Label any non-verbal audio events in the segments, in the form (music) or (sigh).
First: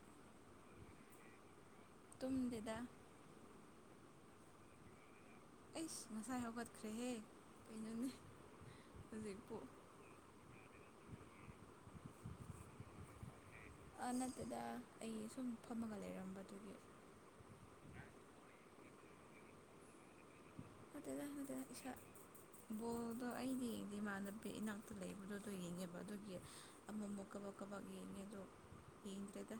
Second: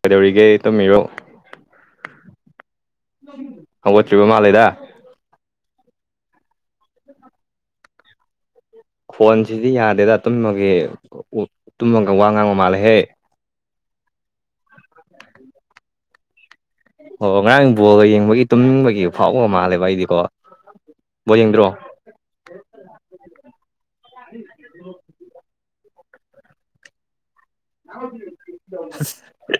ꯀꯩꯗꯧꯔꯤꯒꯦ ꯇꯨꯝꯃꯤꯔꯣ ꯇꯨꯝꯗꯦꯗ ꯍꯧꯒꯠꯇ꯭ꯔꯤꯕ ꯃꯥꯂꯦꯗ ꯑꯩꯁ ꯉꯁꯥꯏ ꯍꯧꯒꯠꯈ꯭ꯔꯦꯍꯦ ꯀꯩꯅꯣꯅꯦ ꯍꯧꯖꯤꯛꯄꯨ ꯈꯣꯟꯁꯤꯗꯤ ꯌꯥꯗꯦꯗ ꯇꯨꯝꯃꯒꯦ ꯇꯨꯝꯃꯒ ꯋꯥ ꯉꯥꯡꯕ ꯃꯥꯜꯂꯦꯍꯦ ꯑ ꯅꯠꯇꯦꯗ ꯑꯩ ꯁꯨꯝ ꯐꯝꯃꯒ ꯂꯩꯔꯝꯕꯗꯨꯒꯤ ꯑꯣ ꯉꯔꯥꯡ ꯕꯣꯜꯒ ꯌꯦꯡꯕꯒꯤ ꯇꯨꯝꯅꯤꯡꯕꯒꯤ ꯐꯥꯎꯕ ꯃꯥꯜꯂꯦꯕ ꯑꯩꯗꯤꯀꯣ ꯅꯠꯇꯦꯗ ꯕꯣꯜ ꯅꯠꯇꯦꯗ ꯌꯦꯡꯗ꯭ꯔꯣ ꯏꯁꯥ ꯕꯣꯜꯗꯣ ꯑꯩꯗꯤ ꯌꯦꯡꯗꯦ ꯏꯃꯥꯟꯅꯕꯤ ꯏꯅꯥꯎꯄꯤ ꯂꯩꯕꯗꯨꯗꯣ ꯌꯦꯡꯉꯦꯕ ꯑꯗꯨꯒꯤ ꯑꯃꯝꯕ ꯀꯥꯚꯛ ꯀꯥꯚꯛ ꯌꯦꯡꯉꯦ ꯑꯗꯣ ꯌꯦꯡꯗ꯭ꯔꯦꯗ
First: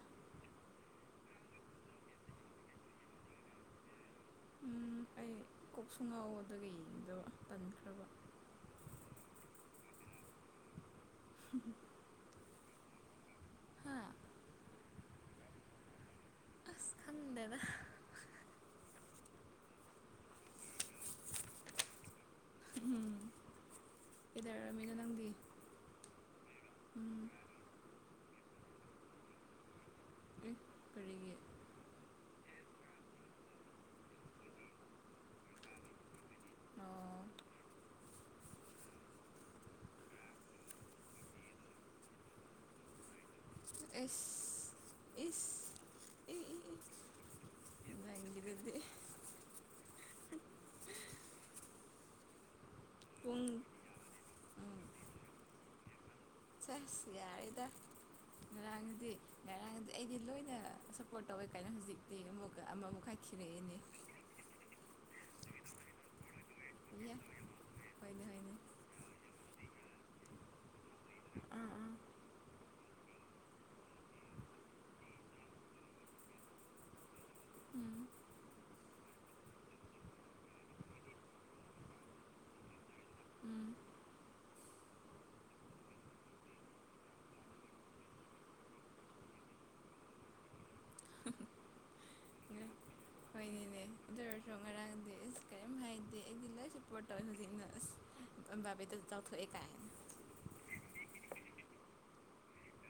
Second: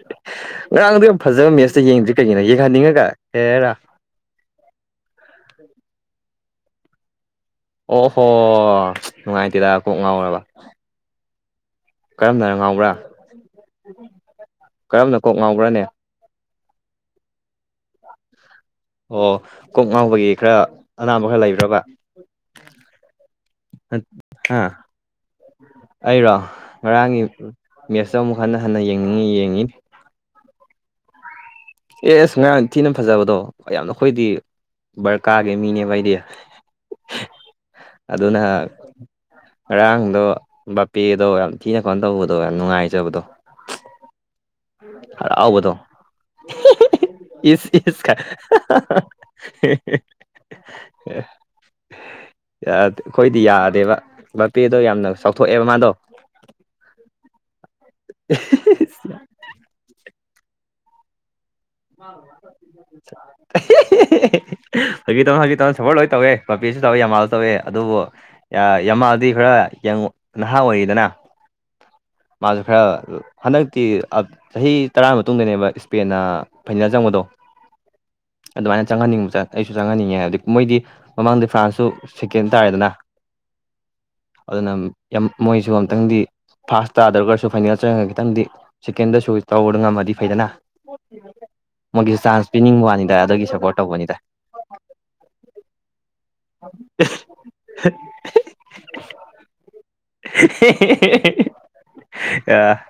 ꯉꯔꯥꯡꯗꯣ ꯌꯥꯝ ꯐꯖꯕ ꯃꯦꯠꯁꯇ ꯌꯦꯡꯗ꯭ꯔꯤ ꯀꯩꯒꯤꯅꯣ ꯌꯦꯡꯍꯟꯅꯤꯡꯉꯒ ꯍꯦꯔꯥ ꯎꯝ ꯑꯩ ꯀꯣꯛꯁꯨꯨ ꯉꯥꯎꯕ ꯑꯗꯨꯒꯤ ꯌꯦꯡꯅꯤꯡꯗꯕ ꯑꯣꯍꯣ ꯅꯨꯡꯉꯥꯏꯇꯦꯗ ꯀꯣꯛ ꯉꯥꯎꯔꯕ ꯎꯝ ꯀꯔꯝꯅ ꯉꯥꯎꯕ꯭ꯔꯥ ꯀꯔꯝꯅ ꯀꯣꯛ ꯉꯥꯎꯕ꯭ꯔꯅꯦ ꯈꯪꯗꯕ ꯑꯣ ꯀꯣꯛ ꯉꯥꯎꯕꯒꯤ ꯈꯔ ꯑꯅꯥꯕ ꯈꯔ ꯂꯩꯕ꯭ꯔꯕ ꯎꯝ ꯑ ꯍꯥꯥ ꯀꯩꯗꯧꯔꯝꯃꯤꯅꯣ ꯅꯪꯗꯤ ꯑꯩꯔꯣ ꯉꯔꯥꯡꯒꯤ ꯎꯝ ꯃꯦꯠꯁꯇ ꯑꯃꯨꯛ ꯍꯟꯅ ꯍꯟꯅ ꯌꯦꯡꯅꯤꯡꯉꯤ ꯌꯦꯡꯉꯤ ꯀꯔꯤꯒꯤ ꯑꯦ ꯑꯁ ꯉꯔꯥꯡ ꯊꯤꯅ ꯐꯖꯕꯗꯣ ꯌꯥꯝꯅ ꯑꯩꯈꯣꯏꯗꯤ ꯕꯔꯀꯥꯒꯤ ꯃꯤꯅꯦꯕ ꯑꯩꯗꯤ ꯑꯣ ꯑꯗꯨ ꯑꯗꯨꯅ ꯉꯔꯥꯡꯗꯣ ꯕꯥꯄꯦꯗꯣ ꯌꯥꯝ ꯊꯤꯅ ꯀꯣꯅ ꯇꯧꯕꯗꯣ ꯌꯥꯝ ꯅꯨꯡꯉꯥꯏꯖꯕꯗꯣ ꯑꯦꯐ ꯑꯕꯗꯣ ꯏꯁ ꯏꯁ ꯈ ꯅꯪꯒꯤꯗꯨꯗꯤ (unintelligible) ꯑꯩꯈꯣꯏꯗꯤ ꯄꯨꯡ ꯌꯥꯗꯦꯕ ꯕꯄꯦꯗꯣ ꯌꯥꯝꯅ ꯆꯥꯎꯊꯣꯛꯑꯦꯕ ꯃꯥꯗꯣ ꯁꯁ ꯌꯥꯔꯦꯗ ꯉꯔꯥꯡꯗꯤ ꯉꯔꯥꯡꯗꯤ ꯑꯩꯗꯤ ꯂꯣꯏꯅ ꯁꯞꯄꯣꯔꯠ ꯇꯧꯋꯦ ꯀꯥꯏꯅ ꯍꯧꯖꯤꯛꯇꯤ ꯑꯃꯨꯛꯀ ꯑꯃꯃꯨꯛ ꯍꯥꯏꯈꯤꯔꯛꯑꯦꯅꯦ ꯍꯧꯖꯤꯛ ꯇꯧ ꯍꯧꯖꯤꯛ ꯇꯧ ꯁꯄꯣꯔ ꯂꯣꯏ ꯇꯧꯋꯦ ꯄꯄꯤꯁꯨ ꯇꯧꯋꯦ ꯏꯌꯥ ꯌꯥꯝꯃꯜꯁꯨ ꯇꯧꯋꯦ ꯑꯗꯨꯕꯨ ꯍꯣꯏꯅꯦ ꯍꯣꯏꯅꯦ ꯌꯥꯝꯃꯥꯗꯤ ꯈꯔ ꯌꯦꯉ ꯅꯍꯥ ꯑꯣꯏꯔꯤꯗꯅ ꯑꯥ ꯑꯥ ꯃꯥꯁꯨ ꯈꯔ ꯍꯟꯗꯛꯇꯤ ꯆꯍꯤ ꯇꯔꯥ ꯃꯇꯨꯡꯗꯅꯦꯕ ꯏꯁꯄꯦꯟꯅ ꯐꯥꯏꯅꯦꯜ ꯆꯪꯕꯗꯣ ꯎꯝ ꯑꯗꯨꯃꯥꯏꯅ ꯆꯪꯍꯟꯅꯤꯡꯕ ꯑꯩꯁꯨ ꯆꯪꯍꯟꯅꯤꯡꯉꯦ ꯑꯗꯨ ꯃꯣꯏꯗꯤ ꯃꯃꯥꯡꯗꯤ ꯐ꯭ꯔꯥꯟꯁꯁꯨ ꯁꯦꯀꯦꯟ ꯇꯥꯔꯦꯗꯅ ꯎꯝ ꯑꯗꯨꯅ ꯃꯣꯏꯁꯨ ꯑꯨꯛꯇꯪꯗꯤ ꯐꯥꯁ ꯇꯥꯗ꯭ꯔꯒꯁꯨ ꯐꯥꯏꯅꯦꯜ ꯆꯪꯉꯒ ꯈꯤꯇꯪꯗꯤ ꯁꯦꯀꯦꯟꯗꯁꯨ ꯇꯧꯕꯗ ꯉꯝꯃꯗꯤ ꯐꯩꯗꯅ ꯃꯣꯏꯒꯤꯁꯨ ꯆꯥꯟꯁ ꯄꯤꯅꯤꯡꯕ ꯋꯥꯅꯤꯡ ꯍꯣꯏꯅꯤꯅꯦ ꯑꯗꯨ ꯑꯣꯏꯔꯁꯨ ꯉꯔꯥꯡꯗꯤ ꯑꯁ ꯀꯔꯤꯝ ꯍꯥꯏꯗꯦ ꯑꯩꯗꯤ ꯂꯣꯏ ꯁꯄꯣꯔꯠ ꯇꯧꯍꯁꯤꯅ ꯑꯁ ꯕꯥꯕꯗ ꯆꯧꯊꯣ ꯑꯦꯥꯏ ꯑ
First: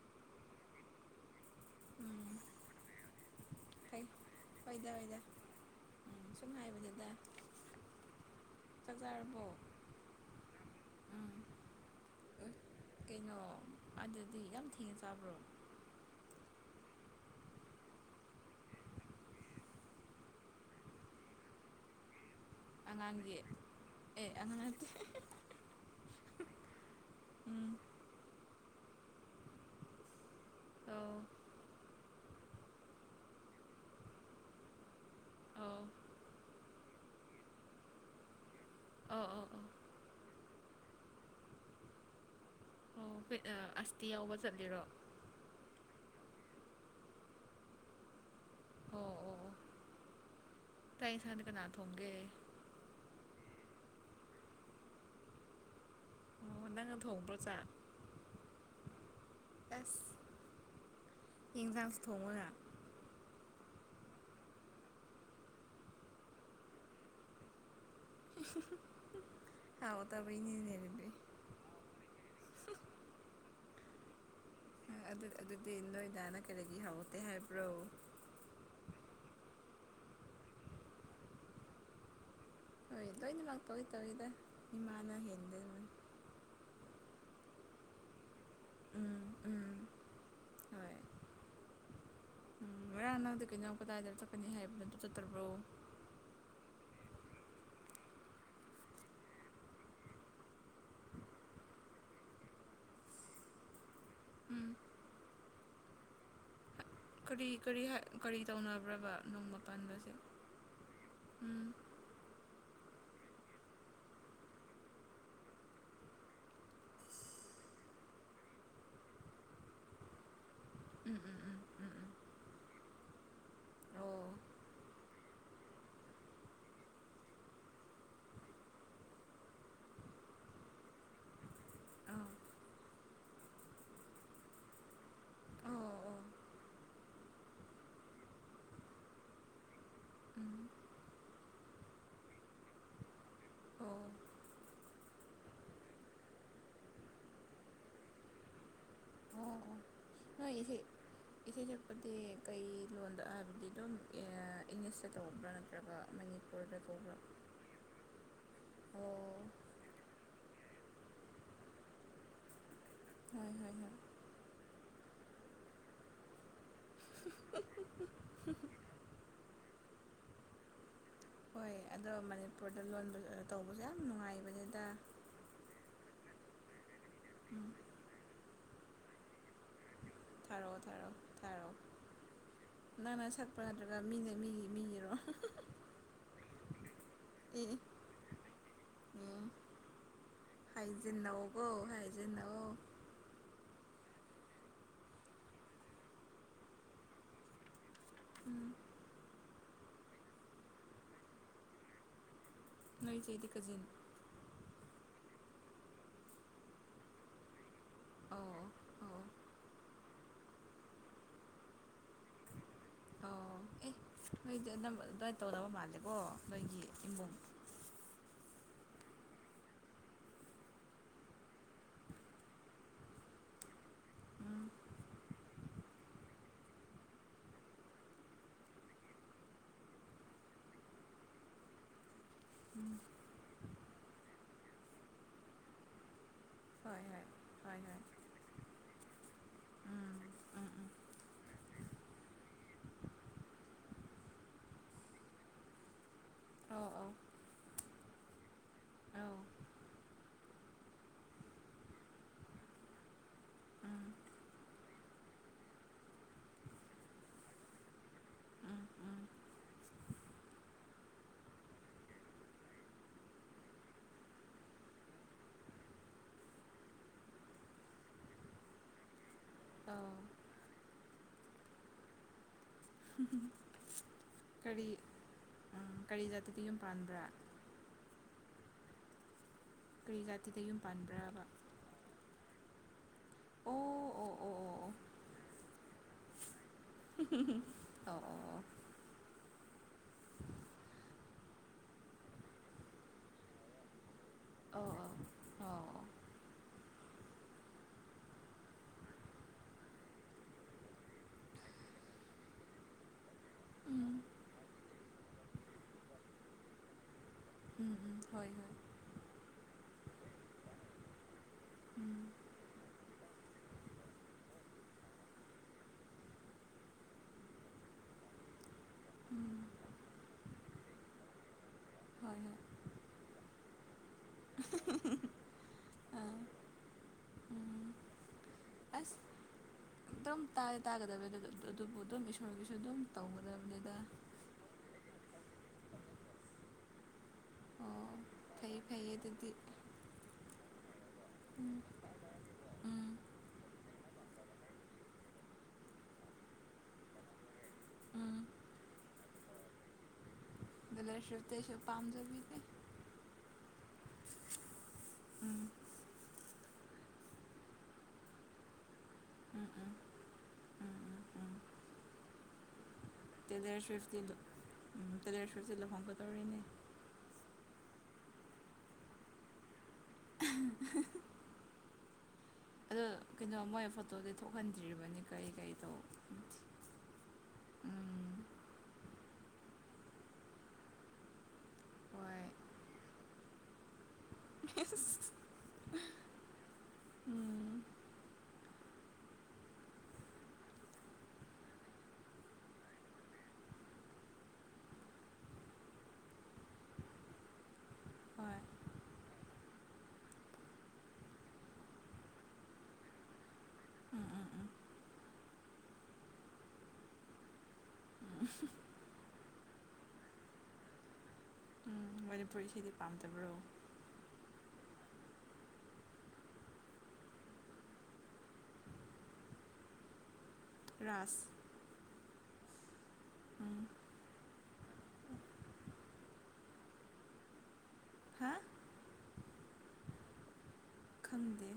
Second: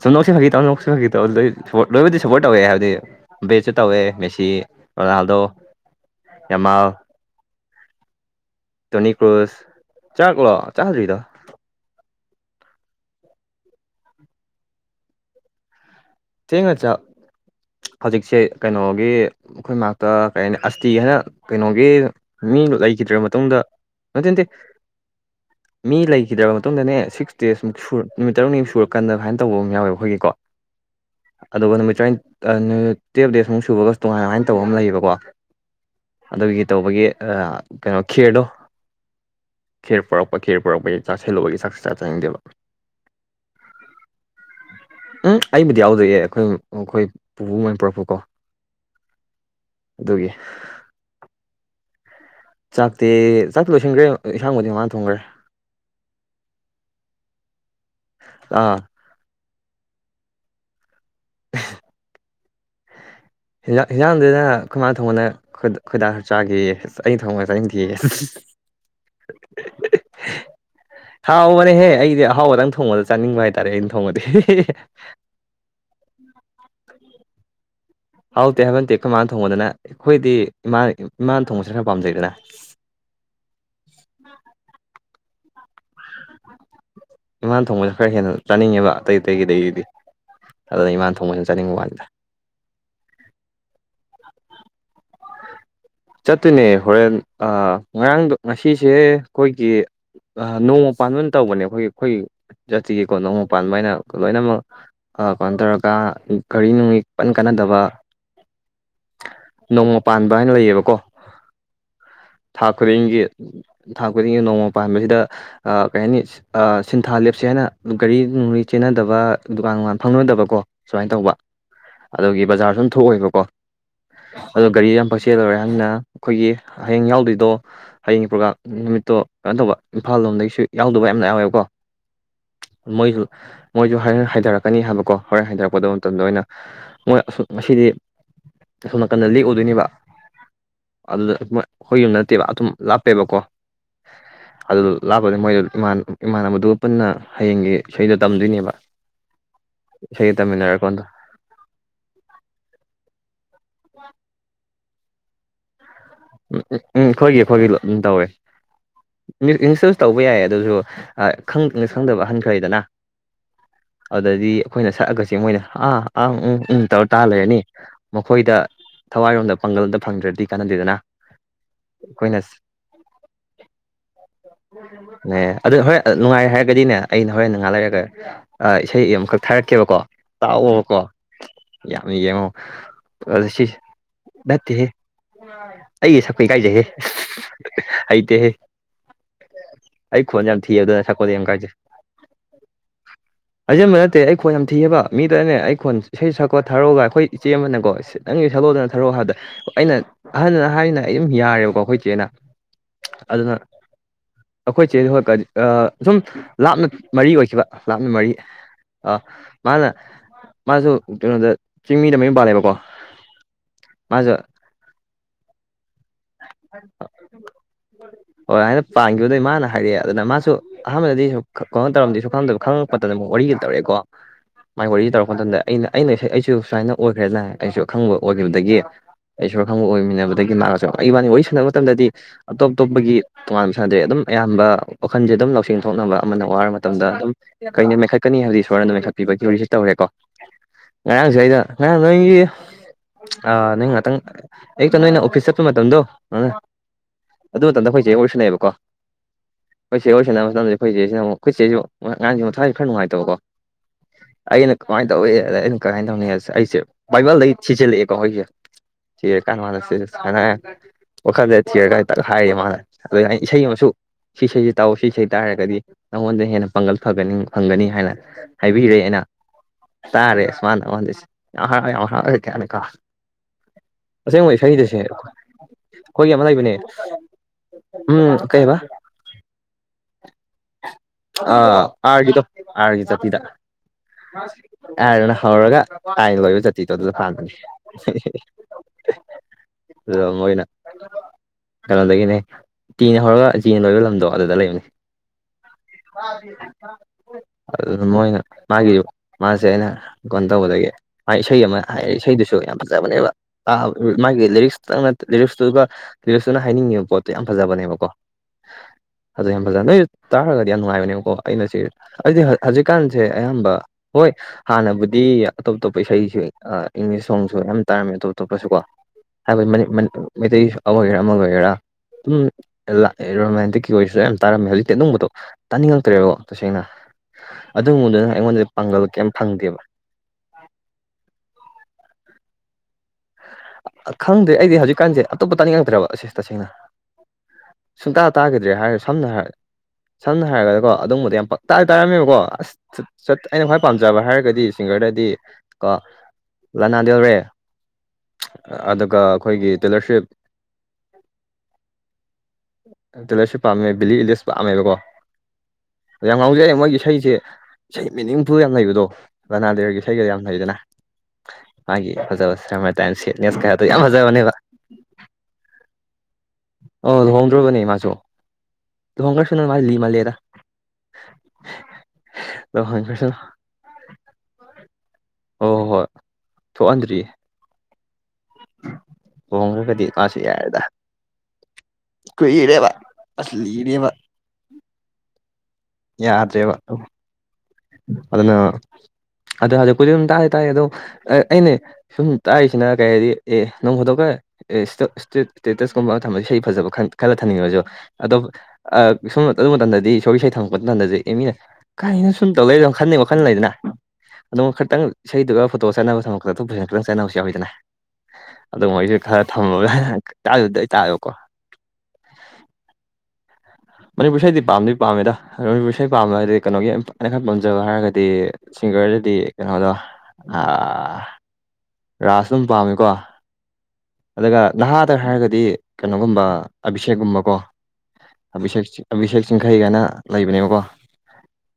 ꯁꯨꯝ ꯅꯣꯛꯁꯤ ꯐꯪꯒꯤ ꯇ ꯅꯣꯛꯁꯤ ꯐ ꯇ ꯑꯗꯨ ꯂꯣꯏꯕꯨꯗꯤ ꯎꯝ ꯁꯞꯄꯣꯔꯠ ꯇꯧꯋꯦ ꯍꯥꯏꯕꯗꯤ ꯦꯠꯁꯨ ꯇꯧꯋꯦ ꯐꯩ ꯃꯦꯁꯤ ꯍꯣꯏꯗ ꯍꯣꯏꯗ ꯔꯣꯅꯥꯜꯗꯣ ꯎꯝ ꯁꯨꯝ ꯌꯥꯃꯥꯜ ꯍꯖꯥꯕꯨꯣ ꯆꯥ ꯀꯂꯣ ꯆꯥꯖꯤꯔꯤꯗ ꯀꯩꯅꯣ ꯑꯗꯨꯗꯤ ꯌꯥꯝ ꯊꯦꯡꯅ ꯆꯥꯕ꯭ꯔꯣ ꯊꯦꯡꯉ ꯆ ꯍꯧꯖꯤꯛꯁꯦ ꯀꯩꯅꯣꯒꯤ ꯑꯩꯈꯣꯏ ꯃꯇ ꯀꯔꯤ ꯍꯥꯏꯅꯤ ꯑꯁꯇꯤ ꯍꯥꯏꯅ ꯀꯩꯅꯣꯒꯤ ꯃꯤ ꯂꯩꯈꯤꯗ꯭ꯔ ꯑꯉꯥꯡꯒꯤ ꯃꯇꯨꯡꯗ ꯑꯦ ꯅꯠꯇꯦ ꯅꯠꯇꯦ ꯑꯉꯥꯡ ꯃꯤ ꯂꯩꯈꯤꯗ꯭ꯔꯕ ꯃꯇꯨꯡꯗꯅꯦ ꯁꯤꯛꯁ ꯎꯝ ꯗꯦꯁꯃꯨꯛ ꯁ ꯅꯨꯃꯤꯠ ꯇꯔꯨꯛꯅꯤꯃꯨꯛ ꯁꯨꯔꯀꯥꯟꯗꯃꯥꯏꯅ ꯇꯧꯕ ꯑꯃ ꯌꯥꯎꯋꯦꯕꯈꯣꯏꯒꯤꯀꯣ ꯑꯧ ꯑꯗꯨꯒ ꯅꯨꯃꯤꯠ ꯇꯔꯥꯅꯤꯠ ꯇꯨꯌꯦꯞ ꯗꯦꯖꯃꯨꯛ ꯁꯨꯕꯒꯁꯨ ꯇꯣꯉꯥꯏꯃꯥꯏꯅ ꯇꯧꯕ ꯑꯃ ꯂꯩꯌꯦꯕꯀꯣ ꯑ ꯑꯗꯨꯒꯤ ꯇꯧꯕꯒꯤ ꯀꯩꯅꯣ ꯈꯦꯔꯗꯣ ꯑꯣ ꯑꯣ ꯑꯣ ꯈꯦꯔ ꯄꯣꯔꯛꯄ ꯈꯦꯔ ꯄꯔꯛꯄꯒꯤ ꯆꯥꯁꯦꯜꯂꯨꯕꯒꯤ ꯆꯥꯛꯁꯦ ꯆꯥꯖꯅꯤꯡꯗꯦꯕ ꯑꯣ ꯑꯁꯇꯤ ꯌꯥꯎꯕ ꯆꯠꯂꯔꯣ ꯎꯝ ꯑꯩꯕꯨꯗꯤ ꯌꯥꯎꯖꯩꯑꯌꯦ ꯑꯩꯈꯣꯏ ꯑꯩꯈꯣꯏ ꯄꯨꯕꯨ ꯃꯅꯤ ꯄꯨꯔꯛꯄꯨꯀꯣ ꯑꯣ ꯑꯣ ꯑꯗꯨꯒꯤ ꯇꯥꯏ ꯏꯁꯗ ꯀꯅꯥ ꯊꯣꯡꯒꯦ ꯆꯥꯛꯇꯦ ꯆꯥꯛꯇ ꯂꯣꯏꯁꯤꯟꯈ꯭ꯔꯦ ꯏꯟꯁꯥꯡꯕꯨꯗꯤ ꯃꯥꯟꯅ ꯊꯣꯡꯈ꯭ꯔꯦ ꯑꯣ ꯅꯪ ꯊꯣꯡꯕ꯭ꯔꯣꯖꯥ ꯑꯥ ꯑꯦꯁ ꯍꯤꯡꯖꯥꯡꯁꯨ ꯊꯣꯡꯦ ꯍꯤꯟꯖꯥꯡ ꯍꯤꯟꯖꯥꯡꯗꯨꯅ ꯑꯈꫭꯏ ꯃꯥ ꯊꫭꯡꯍꯜꯂꯦ ꯑꯈꫭꯏ ꯑꯈꫭꯏꯗꯥꯅ ꯆꯥꯒꯤꯌꯦ ꯑꯩ ꯊꯣꯡꯉ ꯆꯥꯅꯤꯡꯗꯦꯌꯦ ꯍꯥꯎꯇꯕꯩꯅꯤꯅꯦ ꯑꯗꯨꯗꯤ ꯍꯥꯎꯕꯅꯤꯍꯦ ꯑꯩꯒꯤ ꯑꯥ ꯍꯥꯎꯕꯗꯪ ꯊꯣꯡꯉꯖꯨ ꯆꯥꯅꯤꯡꯕ ꯍꯥꯏꯇꯥꯔꯦ ꯑꯩꯅ ꯊꯣꯡꯉꯗꯤ ꯑꯗꯨ ꯑꯗꯨꯗꯤ ꯅꯣꯏꯗꯅ ꯀꯔꯤꯒꯤ ꯍꯥꯎꯇꯦ ꯍꯥꯏꯕ꯭ꯔꯣ ꯍꯥꯎꯇꯦ ꯍꯥꯏꯕ ꯅꯇꯦ ꯑꯈꫭꯏꯃꯥꯅ ꯊꯣꯡꯕꯗꯅ ꯑꯩꯈꯣꯏꯗꯤ ꯏꯃꯥ ꯏꯃꯥꯅ ꯊꯣꯡꯕꯁꯨꯅ ꯄꯥꯝꯖꯩꯗꯅ ꯍꯣꯏ ꯂꯣꯏꯅꯃꯛ ꯇꯧꯋꯤ ꯇꯧꯋꯤꯗ ꯏꯃꯥꯅ ꯍꯦꯟꯗꫭꯏꯅꯤ ꯏꯃꯥꯅ ꯊꯣꯡꯕꯁꯨ ꯈꯔ ꯍꯦꯟꯅ ꯆꯥꯅꯤꯡꯉꯦꯕ ꯑꯇꯩ ꯎꯝ ꯎꯝ ꯑꯇꯩꯒꯤꯗꯩꯗꯤ ꯑꯗꯨꯅ ꯍꯣꯏ ꯏꯃꯥꯅ ꯊꯣꯡꯕꯅ ꯆꯥꯅꯤꯡꯕ ꯋꯥꯅꯤꯗ ꯎꯝ ꯉꯔꯥꯡ ꯅꯪꯗꯤ ꯀꯩꯅꯣ ꯀꯗꯥꯏꯗ ꯆꯠꯀꯅꯤ ꯍꯥꯏꯕꯗꫭ ꯆꯠꯇꯕ꯭ꯔꯣ ꯆꯠꯇꯣꯏꯅꯦ ꯍꯣꯔꯦꯟ ꯉꯔꯥꯡꯗꯣ ꯉꯁꯤꯁꯦ ꯑꯩꯈꯣꯏꯒꯤ ꯅꯣꯡꯃ ꯄꯥꯟꯕꯅ ꯇꯧꯕꯅꯦ ꯑꯩꯈꯣꯏꯒꯤ ꯑꯩꯈꯣꯏ ꯖꯥꯇꯤꯒꯤꯀꯣ ꯅꯣꯡꯃ ꯄꯥꯟꯕ ꯍꯥꯏꯅ ꯂꯣꯏꯅꯃꯛ ꯎꯝ ꯈꯔ ꯄꯥꯡꯗꯔꯒ ꯒꯥꯔꯤ ꯅꯨꯡꯒꯤ ꯏꯄꯟ ꯀꯔꯤ ꯀꯥꯟꯅꯗꯕ ꯀꯔꯤ ꯀꯔꯤ ꯇꯧꯅꯕ꯭ꯔꯕ ꯅꯣꯡꯃ ꯄꯥꯟꯕꯁꯦ ꯀꯣ ꯎꯝ ꯊꯥ ꯈꯨꯗꯤꯡꯒꯤ ꯊꯥ ꯈꯨꯗꯤꯡꯒꯤ ꯅꯣꯡꯃ ꯄꯥꯟꯕꯁꯤꯗ ꯑ ꯀꯩ ꯍꯥꯏꯅꯤ ꯑ ꯎꯝ ꯁꯤꯟꯊꯥ ꯂꯦꯞꯁꯦ ꯍꯥꯏꯅ ꯒꯥꯔꯤ ꯅꯨꯡꯂꯤ ꯆꯦꯟꯅꯗꯕ ꯗꯨꯀꯥꯟ ꯉꯥꯟ ꯐꯝꯅꯗꯕ ꯀꯣ ꯁꯨꯃꯥꯏ ꯎꯝ ꯇꯧꯕ ꯑꯗꯨꯒꯤ ꯕꯖꯥꯔ ꯁꯨꯝ ꯊꯣꯛꯎꯏꯕꯀꯣ ꯑꯗꯣ ꯒꯥꯔꯤ ꯌꯥꯝ ꯄꯥꯛ ꯆꯦꯜꯂꯔꫭꯏ ꯍꯥꯏꯅꯤꯅ ꯑꯩꯈꯣꯏꯒꯤ ꯍꯌꯦꯡ ꯌꯥꯎꯗ꯭ꯣꯏꯗꯣ ꯍꯌꯦꯡ ꯄ꯭ꯔꯣꯒꯥꯝ ꯅꯨꯃꯤꯠꯇꯣ ꯀꯩꯅꯣ ꯇꯧꯕ ꯏꯝꯐꯥꯜ ꯂꯣꯝꯗꯩꯁꯨ ꯌꯥꯎꯗꯕ ꯌꯥꯝꯅ ꯌꯥꯎꯋꯦꯕꯀꯣ ꯃꯣꯏꯁꯨ ꯃꯣꯏꯁꯨ ꯍꯌꯦꯡ ꯍꯥꯏꯗꯔꯛꯀꯅꯤ ꯍꯥꯏꯕꯀꯣ ꯍꯣꯔꯦꯟ ꯎꯝ ꯎꯝ ꯍꯥꯏꯗꯔꯛꯄꯗ ꯃꯇꯝꯗ ꯑꯣꯏꯅ ꯃꯣꯏ ꯑ ꯉꯁꯤꯗꯤ ꯑꯁꯣꯝ ꯅꯥꯀꯟꯗ ꯂꯦꯛ ꯎꯗꯣꯏꯅꯦꯕ ꯎꯝ ꯑꯗꯨꯗ ꯑꯩꯈꯣꯏ ꯌꯨꯝ ꯅꯠꯇꯦꯕ ꯑꯗꯨꯝ ꯂꯥꯞꯄꯦꯕꯀꯣ ꯑꯣ ꯑꯗꯨꯗ ꯂꯥꯛꯄꯗ ꯃꯣꯏꯗ ꯏꯃꯥꯟꯅꯕꯗꯨ ꯄꯨꯟꯅ ꯍꯌꯦꯡꯒꯤ ꯏꯁꯩꯗ ꯇꯝꯗꯣꯏꯅꯦꯕ ꯑꯣ ꯑꫭ ꯏꯁꯩꯒ ꯅꫭꯏꯒꯤꯁꯤ ꯇꯝꯃꯤꯟꯅꯔꯀꯥꯟꯗ ꯏꯁꯩ ꯁꯛꯄꯗꯤ ꯀꯩ ꯂꯣꯟꯗ ꯍꯥꯏꯕꯗꯤ ꯑꯗꯨꯝ ꯏꯪꯂꯤꯁꯇ ꯇꯧꯕ꯭ꯔꯥꯅ ꯅꯠꯇ꯭ꯔꯒ ꯃꯅꯤꯄꯨꯔꯗ ꯇꯧꯕꯔ ꯑꯈꯣꯏꯒꯤ ꯂꫭꯟꯗ ꯎꯝ ꯇꯧꯋꯦ ꯃꯤꯠ ꯏꯪꯂꯤꯁꯇꯁꯨ ꯇꯧꯕ ꯌꯥꯏ ꯑꯗꯨꯁꯨ ꯑꯥ ꯈꯪ ꯏꯪꯂꯤꯁ ꯈꯪꯗꯕ ꯍꯟꯈ꯭ꯔꯦꯗꯅ ꯍꯣꯏ ꯍꯣꯏ ꯍꯣꯏ ꯑꯗꯗꯤ ꯑꯈꯣꯏꯅ ꯁꯛꯑꯒ ꯁꯦ ꯃꯣꯏꯅ ꯍꯥ ꯑꯥ ꯎꯪ ꯎꯝ ꯇꯧꯔ ꯇꯥꯔ ꯂꯩꯔꯅꯤ ꯃꯈꯣꯏꯗ ꯊꯋꯥꯏꯔꯣꯝꯗ ꯄꯥꯡꯒꯜꯗ ꯐꯪꯗ꯭ꯔꯗꯤ ꯀꯥꯟꯅꯗꯦꯗꯅ ꯍꯣꯏ ꯑꯗꯣ ꯑꯩꯈꯣꯏꯅ ꯃꯅꯤꯄꯨꯔꯗ ꯂꯣꯟꯕꯖꯨ ꯑꯇꯧꯕꯖꯨ ꯌꯥꯝ ꯅꯨꯡꯉꯥꯏꯕꯅꯤꯗ ꯅꯦ ꯑꯗꯨ ꯍꯣꯔꯦꯟ ꯅꯨꯡꯉꯥꯏꯔꯦ ꯍꯥꯏꯔꯒꯗꯤꯅꯦ ꯑꯩꯅ ꯍꯣꯔꯦꯟ ꯎꯝ ꯉꯍꯥꯛ ꯂꯩꯔꯒ ꯑꯥ ꯏꯁꯩ ꯑꯃꯈꯛ ꯊꯥꯔꯛꯀꯦꯕꯀꯣ ꯊꯥꯔꯛꯑꯣ ꯇꯥꯎꯕꯀꯣ ꯊꯥꯔꯛꯑꯣ ꯊꯥꯔꯛꯑꯣ ꯌꯥꯝ ꯌꯦꯡꯉꯣ ꯅꯪꯅ ꯑꯗꯨ ꯁꯠꯄ ꯁꯤ ꯅꯠꯇ꯭ꯔꯒ ꯃꯤꯅ ꯃꯤꯒꯤ ꯅꯠꯇꯦꯍꯦ ꯃꯤꯒꯤꯔꯣ ꯑꯩꯒꯤ ꯁꯛꯄ ꯏꯀꯥꯏꯖꯩꯍꯦ ꯑꯦ ꯍꯩꯇꯦꯍꯦ ꯑꯩ ꯈꯣꯟꯖꯦ ꯌꯥꯝ ꯊꯤ ꯍꯥꯏꯖꯤꯟꯅꯧꯀꫭ ꯍꯥꯏꯖꯤꯟꯅꯧ ꯍꯥꯏꯖꯤꯟꯕꯅꯠꯇꯦ ꯑꯩ ꯈꯣꯟ ꯌꯥꯝ ꯊꯤꯑꯕ ꯃꯤꯗꯅꯦ ꯑꯩ ꯈꯣꯟ ꯏꯁꯩ ꯁꯛꯄꯣ ꯊꯥꯔꯛꯑꯒ ꯑꯩꯈꯣꯏ ꯏꯆꯦ ꯑꯃꯅꯀꯣ ꯅꯪꯒꯤ ꯎꯝ ꯁꯂꯣꯗꯅ ꯊꯔꯛꯑꯣ ꯍꯥꯏꯕꯗ ꯑꯩꯅ ꯑꯍꯟꯗꯅ ꯍꯥꯏꯔꯤꯅ ꯑꯩ ꯑꯗꯨꯝ ꯌꯥꯔꯦꯕꯀꯣ ꯑꯩꯈꯣꯏ ꯆꯦꯅ ꯅꯣꯏ ꯆꯦꯗꯤ ꯀꯖꯤꯟ ꯑꯩꯈꯣꯏꯁꯦ ꯍꯣꯏ ꯀ ꯁꯨꯝ ꯂꯥꯞꯅ ꯃꯔꯤ ꯑꯣꯏꯈꯤꯕ ꯂꯥꯞꯅ ꯃꯔꯤ ꯑꯧ ꯑ ꯑꯧ ꯃꯥꯅ ꯃꯥꯁꯨ ꯀꯩꯅꯣꯗ ꯆꯤꯡꯃꯤꯗ ꯃꯌꯨꯝ ꯄꯥꯜꯂꯦꯕꯀꯣ ꯑꯧ ꯑꯦ ꯃꯥꯁꯨ ꯅꯣꯏꯗꯤ ꯑꯅꯝꯕ ꯑꯗꯨꯃꯥꯏ ꯇꯧꯅꯕ ꯃꯥꯜꯂꯦꯀꯣ ꯅꯣꯏꯒꯤ ꯏꯃꯨꯡ ꯍꯣꯏ ꯑꯗꯥꯟꯅ ꯄꯥꯟꯈꯤꯕꯗꯩ ꯃꯥꯅ ꯍꯥꯏꯔꯛꯑꯦ ꯑꯗꯨꯅ ꯃꯥꯁꯨ ꯑꯍꯥꯟꯕꯗꯗꯤ ꯈ ꯀ ꯀꯅꯣ ꯇꯧꯔꯝꯗꯤ ꯁꯨ ꯈꯪꯗꯕ ꯈꯪꯉꯛꯄꯗ ꯋꯥꯔꯤꯒ ꯇꯧꯔꯑꯦꯀꯣ ꯎꯝ ꯃꯥꯏ ꯋꯥꯔꯤ ꯇꯧꯔꯛꯄ ꯃꯇꯝꯗ ꯑꯩꯅ ꯑꯩꯅ ꯑꯩꯁꯨ ꯁꯨꯃꯥꯏꯅ ꯑꯣꯏꯈ꯭ꯔꯦꯅ ꯑꯩꯁꯨ ꯈꯪꯕ ꯑꯣꯏꯈꯤꯕꯗꯒꯤ ꯑꯩꯁꯨ ꯈꯪꯕ ꯑꯣꯏꯃꯤꯟꯅꯕꯗꯒꯤ ꯃꯥꯒ ꯏꯕꯥꯏꯅꯤ ꯋꯥꯔꯤ ꯁꯥꯟꯅꯕ ꯃꯇꯝꯗꯗꯤ ꯑꯇꯣꯞ ꯎꯝ ꯇꯣꯞꯄꯒꯤ ꯇꯣꯉꯥꯟ ꯁꯥꯗ꯭ꯔꯦ ꯑꯗꯨꯝ ꯑꯌꯥꯝꯕ ꯋꯥꯈꯜꯖꯦ ꯑꯗꯨꯝ ꯂꯧꯁꯤꯡ ꯊꯣꯛꯅꯕ ꯑꯃꯅ ꯋꯥꯔ ꯍꯣꯏ ꯃꯇꯝꯗ ꯍꯣꯏ ꯑꯗꯨꯝ ꯍꯣꯏ ꯀꯩꯅ ꯍꯣꯏ ꯃꯦꯟꯈꯠꯀꯅꯤ ꯍꯥꯏꯕꯗꯤ ꯏꯁꯣꯔꯅ ꯃꯦꯟꯈꯠꯄꯤꯕ ꯊꯤꯑꯣꯔꯤꯁꯤ ꯇꯧꯔꯦꯀꯣ ꯎꯝ ꯎꯝ ꯎꯝ ꯉꯔꯥꯡꯁꯨ ꯑꯩꯅ ꯉꯔꯥꯡ ꯅꯣꯏꯒꯤ ꯑꯥ ꯅꯣꯏ ꯉꯥꯛꯇꯪ ꯑꯌꯨꯛꯇ ꯅꯣꯏ ꯑꯣ ꯐꯤꯁ ꯆꯠꯄ ꯃꯇꯝꯗꯣ ꯑꯏ ꯑꯥꯎ ꯑꯥꯎ ꯑꯗꯨ ꯃꯇꯝꯗ ꯑꯈꯣꯏ ꯆꯦ ꯋꯥꯔꯤ ꯁꯥꯅꯩꯕꯀꯣ ꯑꯧ ꯑꯈꯣꯏ ꯆꯦ ꯋꯥꯔꯤ ꯁꯥꯟꯅꯕ ꯃꯇꯝꯗ ꯑꯈꯣꯏ ꯏꯆꯦꯁꯤꯅ ꯑꯃꯨꯛ ꯈꯣꯏ ꯆꯦꯁꯨ ꯉꯥ ꯉꯔꯥꯡꯗꯤ ꯃꯊꯋꯥꯏ ꯈꯔ ꯅꯨꯡꯉꯥꯏꯇꯕꯀꯣ ꯎꯝ ꯑꯩꯒꯤꯅ ꯀꯃꯥꯏ ꯇꯧꯋꯤ ꯑꯗ ꯑꯩꯅ ꯀꯃꯥꯏꯅ ꯇꯧꯅꯤ ꯍꯥꯏꯁꯦ ꯑꯩꯁꯦ ꯕꯥꯏꯕꯜꯗꯒꯤ ꯊꯤꯖꯤꯜꯂꯛꯑꯦꯀꯣ ꯍꯣꯏꯖꯦ ꯎꯝ ꯎꯝ ꯁꯤ ꯀꯥꯅ ꯀ (unintelligible) ꯅꯥꯅ ꯁꯤ ꯈꯅ ꯋꯥꯈꯜꯖꯦ ꯊꯤꯔꯒ ꯇꯛ ꯍꯥꯏꯌꯦ ꯃꯥꯅ ꯑꯗꯨ ꯑꯩꯅ ꯏꯁꯩ ꯑꯃꯁꯨ ꯁꯤ ꯏꯁꯩꯖꯦ ꯇꯥꯑꯣ ꯁꯤ ꯏꯁꯩ ꯇꯥꯔꯒꯗꯤ ꯅꯪꯉꯣꯟꯗ ꯍꯦꯟꯅ ꯄꯥꯡꯒꯜ ꯐꯒꯅꯤ ꯐꯪꯒꯅꯤ ꯍꯥꯏꯅ ꯍꯥꯏꯕꯤꯔꯦ ꯑꯩꯅ ꯑꯥ ꯌꯥꯔꯦ ꯑꯁ ꯃꯥꯅ ꯃꯥꯗꯦ ꯌꯥꯝ ꯍꯔꯥꯎ ꯌꯥꯝ ꯍꯔꯥꯎꯒ ꯀꯌꯥꯅꯤꯀꯣ ꯑꯁꯦꯡꯕꯣꯏ ꯏꯁꯩꯗꯨ ꯀꯔꯤ ꯁꯤꯅꯦ ꯎꯝ ꯀꯔꯤ ꯑꯈꯣꯏꯒꯤ ꯑꯃ ꯖꯥꯇꯤꯗ ꯂꯩꯕꯅꯦ ꯌꯨꯝ ꯄꯥꯟꯕ꯭ꯔꯥ ꯎꯝ ꯀꯩ ꯑꯕ ꯀꯩ ꯖꯥꯇꯤꯗ ꯌꯨꯝ ꯄꯥꯟꯕ꯭ꯔꯕꯥꯥ ꯑꯔꯒꯤꯗꯣ ꯑꯥꯔꯒꯤ ꯆꯧꯀꯔꯤꯗ ꯑꯣ ꯑꯣ ꯑꯣ ꯑꯣ ꯑꯣ ꯑꯣ ꯑꯣ ꯑꯥꯔꯅ ꯍꯧꯔꯒ ꯑꯥꯏꯅ ꯂꯣꯏꯕ ꯆꯧ ꯇꯤꯛꯇꯣ ꯑꯗꯨꯗ ꯍꯥꯟꯕꯅꯤ ꯑꯣ ꯑꯗꯨꯗ ꯃꯣꯏꯅ ꯀꯩꯅꯣꯗꯒꯤꯅꯤ ꯀꯦꯅ ꯍꯧꯔꯒ ꯖꯦꯅ ꯂꯣꯏꯕ ꯂꯝꯗꯣ ꯑꯥꯎ ꯑꯥ ꯑꯣ ꯑꯗꯨ ꯃꯣꯏꯅ ꯃꯥꯒꯤ ꯃꯥꯁꯦ ꯑꯩꯅ ꯀꯩꯅꯣ ꯇꯧꯕꯗꯒꯤ ꯃꯥ ꯏꯁꯩ ꯑꯃ ꯍꯥꯏ ꯏꯁꯩꯗꯨꯁꯨ ꯌꯥꯝ ꯐꯖꯕꯅꯦꯕ ꯑꯥ ꯎ ꯎꯝ ꯃꯥꯒꯤ ꯂꯤꯔꯤꯛꯁꯇꯪ ꯂꯤꯔꯤꯛꯁꯇꯨꯒ ꯖꯦꯁꯨꯅ ꯍꯥꯏꯅꯤꯡꯉꯤꯕ ꯄꯣꯠꯇꯦ ꯌꯥꯝ ꯐꯖꯕꯅꯦꯕ ꯎꯝ ꯎꯝ ꯍꯣꯏ ꯍꯣꯏ ꯑꯗꯨ ꯍꯝꯕꯜ ꯅꯣꯏ ꯇꯥꯈꯔꯒꯗꯤ ꯌꯥꯝ ꯅꯨꯡꯉꯥꯏꯕꯅꯦꯕꯀꯣ ꯑꯩꯅ ꯁꯤ ꯎꯝ ꯑꯩꯗꯤ ꯍꯧꯖꯤ ꯍꯧꯖꯤꯛꯀꯥꯟꯁꯦ ꯑꯌꯥꯝꯕ ꯍꯣꯏ ꯍꯥꯟꯅꯕꯨꯗꯤ ꯑꯇꯣꯞ ꯑꯇꯣꯞꯄ ꯏꯁꯩꯁꯨ ꯏꯪꯂꯤꯁ ꯁꯣꯡꯁꯨ ꯌꯥꯝ ꯇꯥꯔꯝꯃꯦ ꯑꯇꯣꯞꯇꯣꯞꯄꯁꯨ ꯀꯣ ꯎꯝ ꯍꯥꯏꯕ ꯃꯩꯇꯩ ꯑꯃ ꯑꯣꯏꯒꯦꯔꯥ ꯑꯃ ꯑꯣꯏꯒꯦꯔꯥ ꯍꯣꯏ ꯍꯣꯏ ꯑꯗꯨꯝ ꯔꯣꯃꯥꯟꯇꯤꯛꯀꯤ ꯑꯣꯏꯔꯁꯨ ꯌꯥꯝ ꯇꯥꯔꯝꯃꯦ ꯍꯥꯏ ꯇ ꯑꯗꯨꯝꯕꯗꯣ ꯇꯥꯅꯤꯡꯉꯛꯇ꯭ꯔꯦꯕꯣ ꯑꯥ ꯇꯁꯦꯡꯅ ꯎꯝ ꯑꯗꯨꯒꯨꯝꯕꯗꯨꯅ ꯑꯩꯉꯣꯟꯗ ꯄꯥꯡꯒꯜ ꯑꯁ ꯀꯩꯝ ꯐꯪꯗꯦꯕ ꯑꯗꯨꯝ ꯇꯥꯏ ꯇꯥꯒꯗꯕꯅꯤꯗ ꯑꯗꯨꯕꯨ ꯑꯗꯨꯝ ꯏꯁꯣꯔꯒꯤꯁꯨ ꯑꯗꯨꯝ ꯇꯧꯒꯗꯕꯗꯨꯗ ꯈꯪꯗ꯭ꯔꯦ ꯑꯩꯗꯤ ꯍꯧꯖꯤꯛꯀꯥꯟꯁꯦ ꯑꯇꯣꯞꯄ ꯇꯥꯅꯤꯡꯉꯛꯇ꯭ꯔꯕ ꯑꯁꯦ ꯇꯁꯦꯡꯅ ꯑꯣ ꯁꯨꯡꯇꯥ ꯇꯥꯈꯤꯗ꯭ꯔꯦ ꯐꯩ ꯍꯥꯏꯔ ꯐꯩꯌꯦ ꯁꯝꯅ ꯑꯗꯨꯗꯤ ꯍꯥꯏꯔ ꯁꯝꯅ ꯍꯥꯏꯔꯒꯗꯤꯀꯣ ꯑꯗꯨꯝꯕꯗ ꯌꯥꯝ ꯄꯛ ꯎꯝ ꯇꯥꯏ ꯇꯥꯏꯔꯝꯃꯦꯕꯀꯣ ꯑꯁ ꯎꯝ ꯇꯠ ꯑꯩꯅ ꯈ꯭ꯋꯥꯏ ꯄꯥꯝꯖꯕ ꯍꯥꯏꯔꯒꯗꯤ ꯁꯤꯡꯒꯔꯗꯗꯤ ꯀꯣ ꯂꯅꯥꯗꯦꯜꯔꯦ ꯎꯝ ꯑꯗꯨꯒ ꯑꯈꯣꯏꯒꯤ ꯇꯤꯂꯔꯁꯤꯞ ꯇꯦꯂꯔꯁꯤꯞꯇꯤ ꯑꯩꯁꯨ ꯄꯥꯝꯖꯕꯤꯗꯦ ꯇꯤꯂꯔꯁꯤꯞ ꯄꯥꯝꯃꯦ ꯕꯤꯂꯤ ꯏꯂꯤꯁ ꯄꯥꯝꯃꯦꯕꯀꯣ ꯎꯝ ꯌꯥꯝ ꯉꯥꯎꯖꯩ ꯃꯣꯏꯒꯤ ꯏꯁꯩꯖꯦ ꯏꯁꯩ ꯃꯤꯅꯤꯡꯐꯨꯜ ꯌꯥꯝ ꯂꯩꯕꯗꯣ ꯎꯝ ꯎꯝ ꯔꯅꯥꯗꯤꯔꯒꯤ ꯏꯁꯩꯒ ꯌꯥꯝ ꯂꯩꯗꯅ ꯎꯝ ꯎꯝ ꯎꯝ ꯃꯥꯒꯤ ꯐꯖꯕ ꯁꯔꯃꯇꯥꯏꯝ ꯁꯦꯠꯂꯦꯀꯥ ꯇꯦꯂꯔ ꯌꯥꯝ ꯁ꯭ꯋꯤꯐꯇꯤ ꯐꯖꯕꯅꯦꯕ ꯇꯦꯂꯔ ꯁꯋꯤꯞꯁꯦ ꯂꯨꯍꯣꯡꯒꯗꯧꯔꯦꯅꯦ ꯑꯧ ꯂꯍꯣꯡꯗ꯭ꯔꯣꯕꯅꯦ ꯃꯥꯁꯨ ꯂꯍꯣꯡꯈ꯭ꯔꯁꯅꯨ ꯃꯥ ꯂꯤꯃꯜꯂꯦꯗ (inaudible) ꯑꯥ ꯂꯨꯍꯣꯡꯈ꯭ꯔꯁꯅꯨ ꯀꯩꯅꯣ ꯃꯣꯏ ꯐꯣꯇꯣꯗꯤ ꯊꯣꯛꯍꯟꯗ꯭ꯔꯤꯕꯅꯤ ꯀꯔꯤ ꯍꯣꯏ ꯀꯔꯤ ꯍꯣꯏ ꯇꯧ ꯍꯣꯏ ꯈꯪꯗꯦ ꯊꯣꯛꯍꯟꯗ꯭ꯔꯤ ꯍꯣꯡꯒꯔꯒꯗꯤ ꯃꯥꯁꯨ ꯌꯥꯔꯦꯗ ꯍꯣꯏ ꯀꯨꯏꯔꯦꯕ ꯑꯁ ꯂꯤꯂꯦꯕ ꯏꯁ ꯌꯥꯗ꯭ꯔꯦꯕ ꯎꯝ ꯑꯗꯨꯅ ꯑꯗ ꯍꯧꯖꯤꯛ ꯄꯨꯗꯤ ꯇꯥꯏ ꯇꯥꯏ ꯑꯗꯣ ꯑꯅꯦ ꯁꯨꯝ ꯇꯥꯛꯏꯁꯤꯅ ꯀꯩ ꯍꯥꯏꯗꯤ ꯑꯦ ꯅꯪ ꯈꯣꯗꯣꯛꯀ ꯑꯦ ꯏꯁꯇꯦꯇꯁ ꯀꯨꯝꯕ ꯑꯃ ꯊꯝꯕꯁꯦ ꯍꯩ ꯐꯖꯕ ꯈꯜꯂ ꯊꯝꯅꯤꯡꯉ꯭ꯔꯁꯨ ꯑꯗꯣ ꯍꯣꯏ ꯑ ꯁꯣꯝ ꯑꯗꯨ ꯃꯇꯝꯗꯗꯤ ꯏꯁꯣꯔ ꯏꯁꯩ ꯁꯪꯉꯛꯄ ꯃꯇꯝꯗꯗꯤ ꯑꯦꯃꯤꯅ ꯀꯥꯏ ꯁꯨꯝ ꯇꯧꯔꯦ ꯑꯗꯨ ꯈꯜꯂꯤꯩ ꯋꯥꯈꯜ ꯂꯩꯗꯅ ꯎꯝ ꯎꯝ ꯎꯝ ꯑꯗꯨꯝ ꯈꯤꯇꯪ ꯏꯁꯩꯗꯨꯒ ꯐꯣꯇꯣ ꯆꯥꯟꯅꯕ ꯁꯃꯛꯇꯇꯞ ꯐ ꯇꯪꯥꯟꯅꯕꯁꯨ ꯌꯥꯎꯋꯗꯅ ꯎꯝ ꯑꯗꯨ ꯃꯣꯏꯁꯨ ꯈꯔ ꯊꯝꯃ ꯇꯔꯗ ꯇꯔꯣꯀꯣ ꯃꯅꯤꯄꯨꯔꯤꯁꯤꯗꯤ ꯄꯥꯝꯗꯕ꯭ꯔꯣ ꯃꯅꯤꯄꯨꯔ ꯏꯁꯩꯗꯤ ꯄꯥꯝꯗꯤ ꯄꯥꯝꯃꯦꯗ ꯃꯅꯤꯄꯨꯔ ꯏꯁꯩ ꯄꯥꯝꯕ ꯍꯥꯏꯗꯤ ꯀꯩꯅꯣꯒꯤ ꯑꯥꯏ ꯈꯔ ꯄꯥꯝꯖꯕ ꯍꯥꯏꯔꯒꯗꯤ ꯁꯤꯡꯒꯔꯗꯗꯤ ꯀꯩꯅꯣꯗꯣ ꯔꯥꯁ ꯔꯥꯁ ꯑꯗꯨꯝ ꯄꯥꯝꯃꯦꯀꯣ ꯎꯝ ꯑꯗꯨꯒ ꯅꯍꯥꯗ ꯍꯥꯏꯔꯒꯗꯤ ꯀꯩꯅꯣꯒꯨꯝꯕ ꯑꯕꯤꯁꯦꯛꯀꯨꯝꯕꯀꯣ ꯍꯥ ꯑꯕꯤꯦꯛ ꯑꯕꯤꯁꯦꯛ ꯆꯤꯡꯈꯩ ꯀꯥꯏꯅ ꯂꯩꯕꯅꯦꯕꯀꯣ ꯈꯪꯗꯦ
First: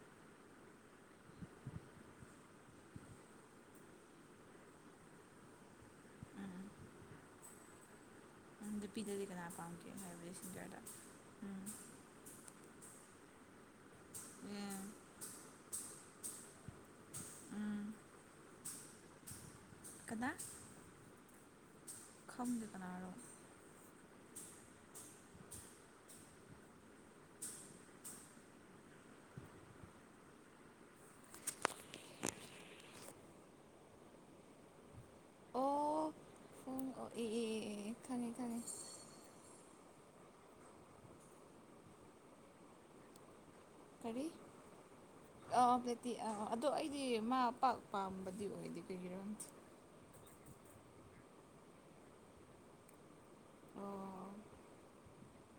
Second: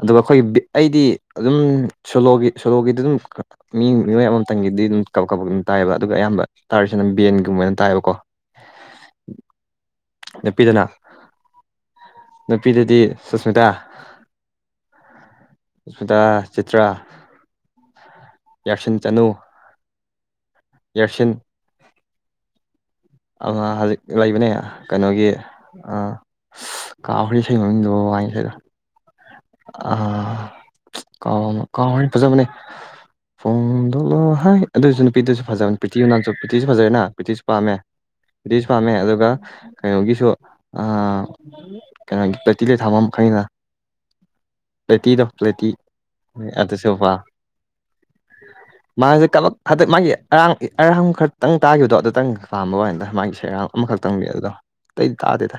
ꯑꯗꯨꯒ ꯑꯩꯈꯣꯏꯒꯤꯕꯤ ꯑꯩꯗꯤ ꯑꯗꯨꯝ ꯁꯣꯂꯣꯒꯤ ꯁꯣꯂꯣꯒꯤꯗꯤ ꯑꯗꯨꯝ ꯃꯤ ꯃꯤꯑꯣꯏ ꯑꯃꯇꯪꯒꯤꯗꯤ ꯑꯗꯨꯝ ꯀ ꯀꯄꯛ ꯑꯗꯨꯝ ꯇꯥꯏꯑꯕ ꯑꯗꯨꯒ ꯑꯌꯥꯝꯕ ꯎꯝ ꯇꯥꯔꯤꯁꯤꯅ ꯕꯦꯟꯒꯨꯝꯕꯅ ꯇꯥꯏꯑꯕꯀꯣ ꯅꯨꯄꯤꯗꯗꯤ ꯀꯅꯥ ꯄꯥꯝꯒꯦ ꯍꯥꯏꯕꯗꯨ ꯁꯤꯟꯖꯌꯥꯗ ꯎꯝ ꯅꯨꯄꯤꯗꯨꯗꯤ ꯁꯨꯁꯃꯤꯇꯥ ꯑꯦ ꯑꯇꯥ ꯆꯤꯇ꯭ꯔꯥ ꯎꯝ ꯌꯥꯔꯁꯤꯟ ꯆꯅꯨ ꯀꯗꯥ ꯌꯥꯔꯁꯤꯟ ꯈꯪꯗꯗꯅꯔꯣ ꯑ ꯍꯧꯖꯤꯛ ꯂꯩꯕꯅꯦ ꯀꯩꯅꯣꯒꯤ ꯑ ꯑꯁ ꯀꯥꯎꯈ꯭꯭ꯔꯦ ꯏꯁꯩ ꯃꯃꯤꯡꯗꯣ ꯋꯥꯏꯅꯤ ꯁꯗ ꯑ ꯀꯥꯎ ꯀꯥꯎ ꯍꯥꯏ ꯐꯖꯕꯅꯦ ꯐꯣꯡꯗꯣꯂ ꯍꯥꯏ ꯑꯗꯨꯁꯨ ꯅꯨꯄꯤꯗꯨꯁꯨ ꯐꯖꯕꯅꯦ ꯑꯣ ꯄ꯭ꯔꯤꯊꯤꯅꯥꯝꯁꯨ ꯄ꯭ꯔꯤꯊꯤꯁ ꯄꯨꯡ ꯐꯖꯔꯦꯅ ꯑꯣ ꯑꯦ ꯄ꯭ꯔꯤꯇꯤꯁ ꯑꯦ ꯑꯦ ꯄꯥꯝꯃꯦ ꯑꯦ ꯈꯪꯉꯦ ꯈꯪꯉꯦ ꯄ꯭ꯔꯤꯇꯤꯁ ꯄꯥꯝꯃꯦ ꯑꯗꯨꯒ ꯀꯩꯅꯣꯒꯤꯁꯨ ꯀꯩꯅꯣꯒꯤ ꯇꯇꯤꯂ ꯊꯥꯐꯝ ꯃꯈꯩꯅ ꯀꯔꯤ ꯑ ꯄ꯭ꯂꯦꯇꯤ ꯑꯥ ꯑꯗꯣ ꯑꯗꯨꯁꯨ ꯑꯩꯗꯤ ꯄꯥꯝ ꯃꯥ ꯄꯥꯝꯕꯗꯤ ꯑꯣꯏꯗꯤꯦ ꯀꯩꯒꯤꯔꯣ ꯃꯥꯁꯦ ꯀꯂꯛ ꯍꯟꯗꯛ ꯃꯥꯒꯤ ꯑꯔꯥꯡ ꯑꯔꯝꯈꯛꯇꯪ ꯇꯥꯈꯤꯕꯗꯣ ꯑꯗꯨꯇꯪ ꯄꯥꯝꯕ ꯋꯥꯗ ꯃꯥꯒꯤ ꯁꯦꯔꯥꯡ ꯑꯣ ꯑꯃꯈꯛꯇꯪꯕꯤ ꯑꯗꯨꯗꯣ ꯇꯩ ꯇꯥꯗꯦꯗ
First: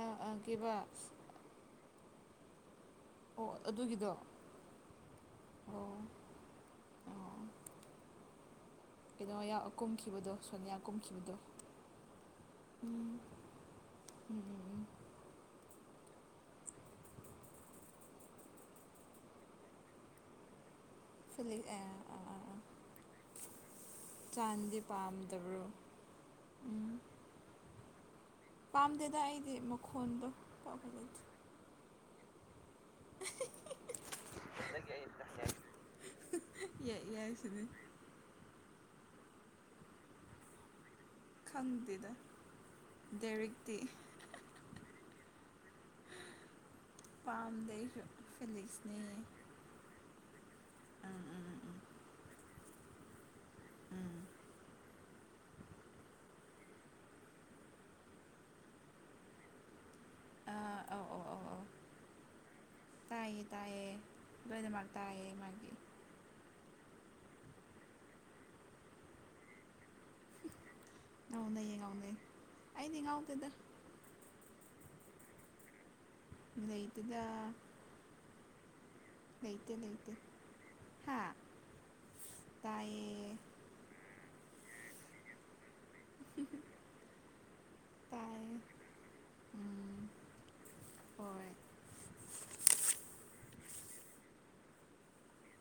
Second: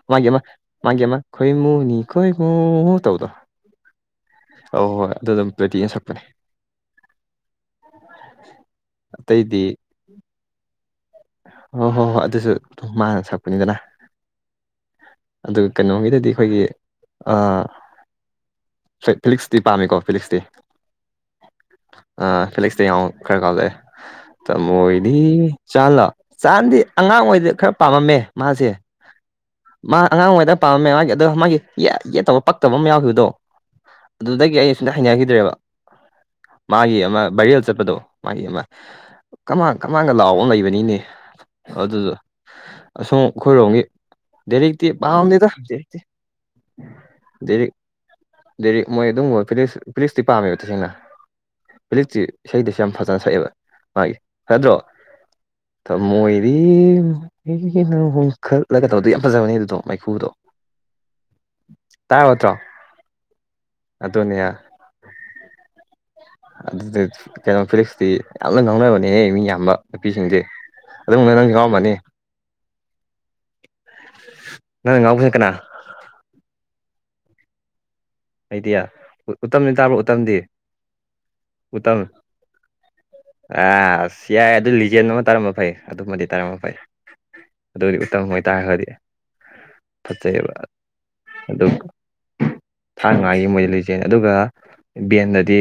ꯑꯥ ꯑꯥ ꯃꯥꯒꯤꯦꯃ ꯀꯩꯕ ꯃꯥꯒꯦ ꯑꯃ ꯈꯣꯏ ꯃꯨꯅꯤ ꯈꯣꯏꯣ ꯑꯣ ꯑꯗꯨꯒꯤꯗꯣ ꯑ ꯍꯣꯏ ꯍꯣꯏ ꯑꯗꯨ ꯑꯗꯨꯝ ꯄꯦꯇꯤ ꯌꯦ ꯑꯣ ꯁꯛꯄꯅꯦ ꯑꯣ ꯀꯩꯅꯣ ꯑꯇꯩꯗꯤ ꯀꯨꯝꯈꯤꯕꯗꯣ ꯁꯣꯅꯤꯌꯥ ꯀꯨꯝꯈꯤꯕꯗꯣ ꯍꯣꯏ ꯍꯣꯏ ꯍꯣꯏ ꯑꯗꯨꯁꯨ ꯑꯗꯨꯝ ꯃꯥꯅ ꯁꯛꯄꯅꯤꯗꯅ ꯎꯝꯝ ꯑꯗꯨꯒ ꯀꯩꯅꯣꯝꯒꯤꯗꯗꯤ ꯑꯩꯈꯣꯏꯒꯤ ꯐ ꯐꯤꯂꯤꯛꯁꯇꯤ ꯄꯥꯝꯃꯤꯀꯣ ꯐꯤꯛꯁꯇꯤ ꯁꯜꯂꯤ ꯑꯥ ꯑꯥ ꯐꯦꯂꯤꯦꯛꯛꯁꯇ ꯌꯥꯡ ꯈꯔ ꯀꯥꯎꯂꯛꯑꯦ ꯆꯥꯟꯗꯤ ꯇꯃꯣꯣꯏꯗꯤ ꯄꯥꯝꯗꯕ꯭ꯔꯣ ꯆꯥꯂꯥ ꯆꯥꯍꯅꯗꯤ ꯎꯝ ꯑꯉꯥꯡ ꯑꯣꯏꯩꯗ ꯈꯔ ꯄꯥꯝꯃꯝꯃꯦ ꯃꯥꯁꯦ ꯌꯥꯝꯝꯗꯗ ꯍꯥꯏ ꯃꯥ ꯑꯉꯥꯡ ꯑꯣꯏꯉꯩꯗ ꯄꯥꯝꯃꯦ ꯃꯥꯒꯤ ꯑꯗꯣ ꯃꯥꯒꯤ ꯌꯦꯠꯇꯕ ꯄꯛꯇꯕ ꯑꯃ ꯌꯥꯎꯈꯤꯕꯗꯣ ꯑꯗꯨꯗꯒꯤ ꯑꯩ ꯁꯤꯗ ꯅꯪꯒꯤ ꯍꯥꯏꯅꯈꯤꯗ꯭ꯔꯦꯕ ꯇꯥꯅꯤꯡꯉꯥꯏ ꯃꯥꯒꯤ ꯌꯥꯏ ꯑꯃ ꯕꯥꯏꯔꯦꯜ ꯌꯥꯏꯁꯤꯅꯤ ꯆꯠꯄꯗꯣ ꯃꯥꯒꯤ ꯑꯃ ꯀꯃꯥꯟ ꯀꯃꯥꯏꯥꯟꯒ ꯂꯥꯎꯑꯣꯒ ꯂꯩꯕꯅꯤꯅꯦ ꯈꯪꯗꯦꯗ ꯑꯗꯨꯗ ꯑꯁꯣꯝ ꯗꯦꯔꯤꯛꯇꯤ ꯑꯩꯈꯣꯏꯔꯣꯝꯒꯤ ꯦꯗꯤ ꯄꯕꯥꯥꯎꯗꯦ ꯇꯗꯤꯦꯦ ꯄꯥꯝꯗꯦ ꯑꯩꯁꯨ ꯗꯦ ꯃꯣꯏ ꯐꯤꯂꯤꯛꯁꯅꯦ ꯑꯗꯨꯝꯕ ꯐ ꯐꯤꯂꯤꯛꯁꯇꯤ ꯄꯥꯝꯃꯦꯕ ꯇꯁꯦꯡꯅ ꯎꯝ ꯎꯝ ꯎꯝ ꯍꯧꯖꯤꯛꯇꯁꯤ ꯏꯁꯩꯗꯁꯨ ꯌꯥꯝ ꯐꯖꯅ ꯁꯛꯑꯦꯕ ꯃꯥꯒꯤ ꯎꯝ ꯁꯗ꯭ꯔꯣ ꯃꯣꯏꯗꯤ ꯍꯣꯡꯈꯠꯂꯒ ꯇꯧꯗ ꯌꯥꯝ ꯐꯖꯕꯅꯤ ꯑꯗꯨꯗꯣ ꯃꯥꯏꯈꯨꯗꯣ ꯑꯧ ꯑꯧ ꯑꯧ ꯑꯧ ꯇꯥꯏ ꯍꯠꯇ꯭ꯔꯣ ꯇꯥꯏ ꯇꯥꯏꯦ ꯗꯕꯣꯏꯗꯤꯃꯔ ꯇꯥꯏ ꯃꯥ ꯑꯗꯨꯗ ꯀꯩꯅꯣ ꯐꯤꯂꯤꯛꯁꯇꯤ ꯌꯥꯝꯅ ꯉꯥꯡꯅꯕꯅꯦꯍꯦ ꯃꯤ ꯌꯥꯝꯕ ꯅꯨꯄꯤꯁꯤꯡꯗꯤ ꯉꯥꯎꯅꯩꯌꯦ ꯉꯥꯎꯅꯩꯌꯦ ꯑꯩꯗꯤ ꯉꯥꯎꯗꯦꯗ ꯅꯪ ꯉꯥꯎ ꯀꯀ ꯂꯩꯗꯨꯗ ꯍꯥꯏꯗꯌꯥ ꯎꯇꯝꯅꯤ ꯇꯥꯕ꯭ꯔ ꯂꯩꯇꯦ ꯎꯇꯝꯗꯤ ꯍꯥ ꯎꯇꯝ ꯇꯥꯏꯌꯦ ꯑꯥ ꯑꯁ ꯌꯥꯏ ꯑꯗꯨ ꯂꯤꯖꯦꯟ ꯑꯃ ꯇꯥꯔꯝꯕ ꯐꯩ ꯑꯗꯨꯃꯗꯤ ꯇꯥꯔꯝꯕ ꯐꯩ ꯑꯗꯨꯗꯤ ꯎꯇꯝ ꯑꯣꯏ ꯇꯥꯏꯌꯦ ꯑꯣꯏꯇꯥꯥꯔ ꯈꯗꯤ ꯎꯝ ꯐꯖꯩꯑꯕ ꯍꯣꯏ ꯑꯗꯨ ꯊꯥ ꯃꯉꯥꯒꯤ ꯃꯣꯏꯗꯤ ꯂꯩꯖꯩꯅꯤ ꯑꯗꯨꯒ ꯕꯦꯟꯗꯗꯤ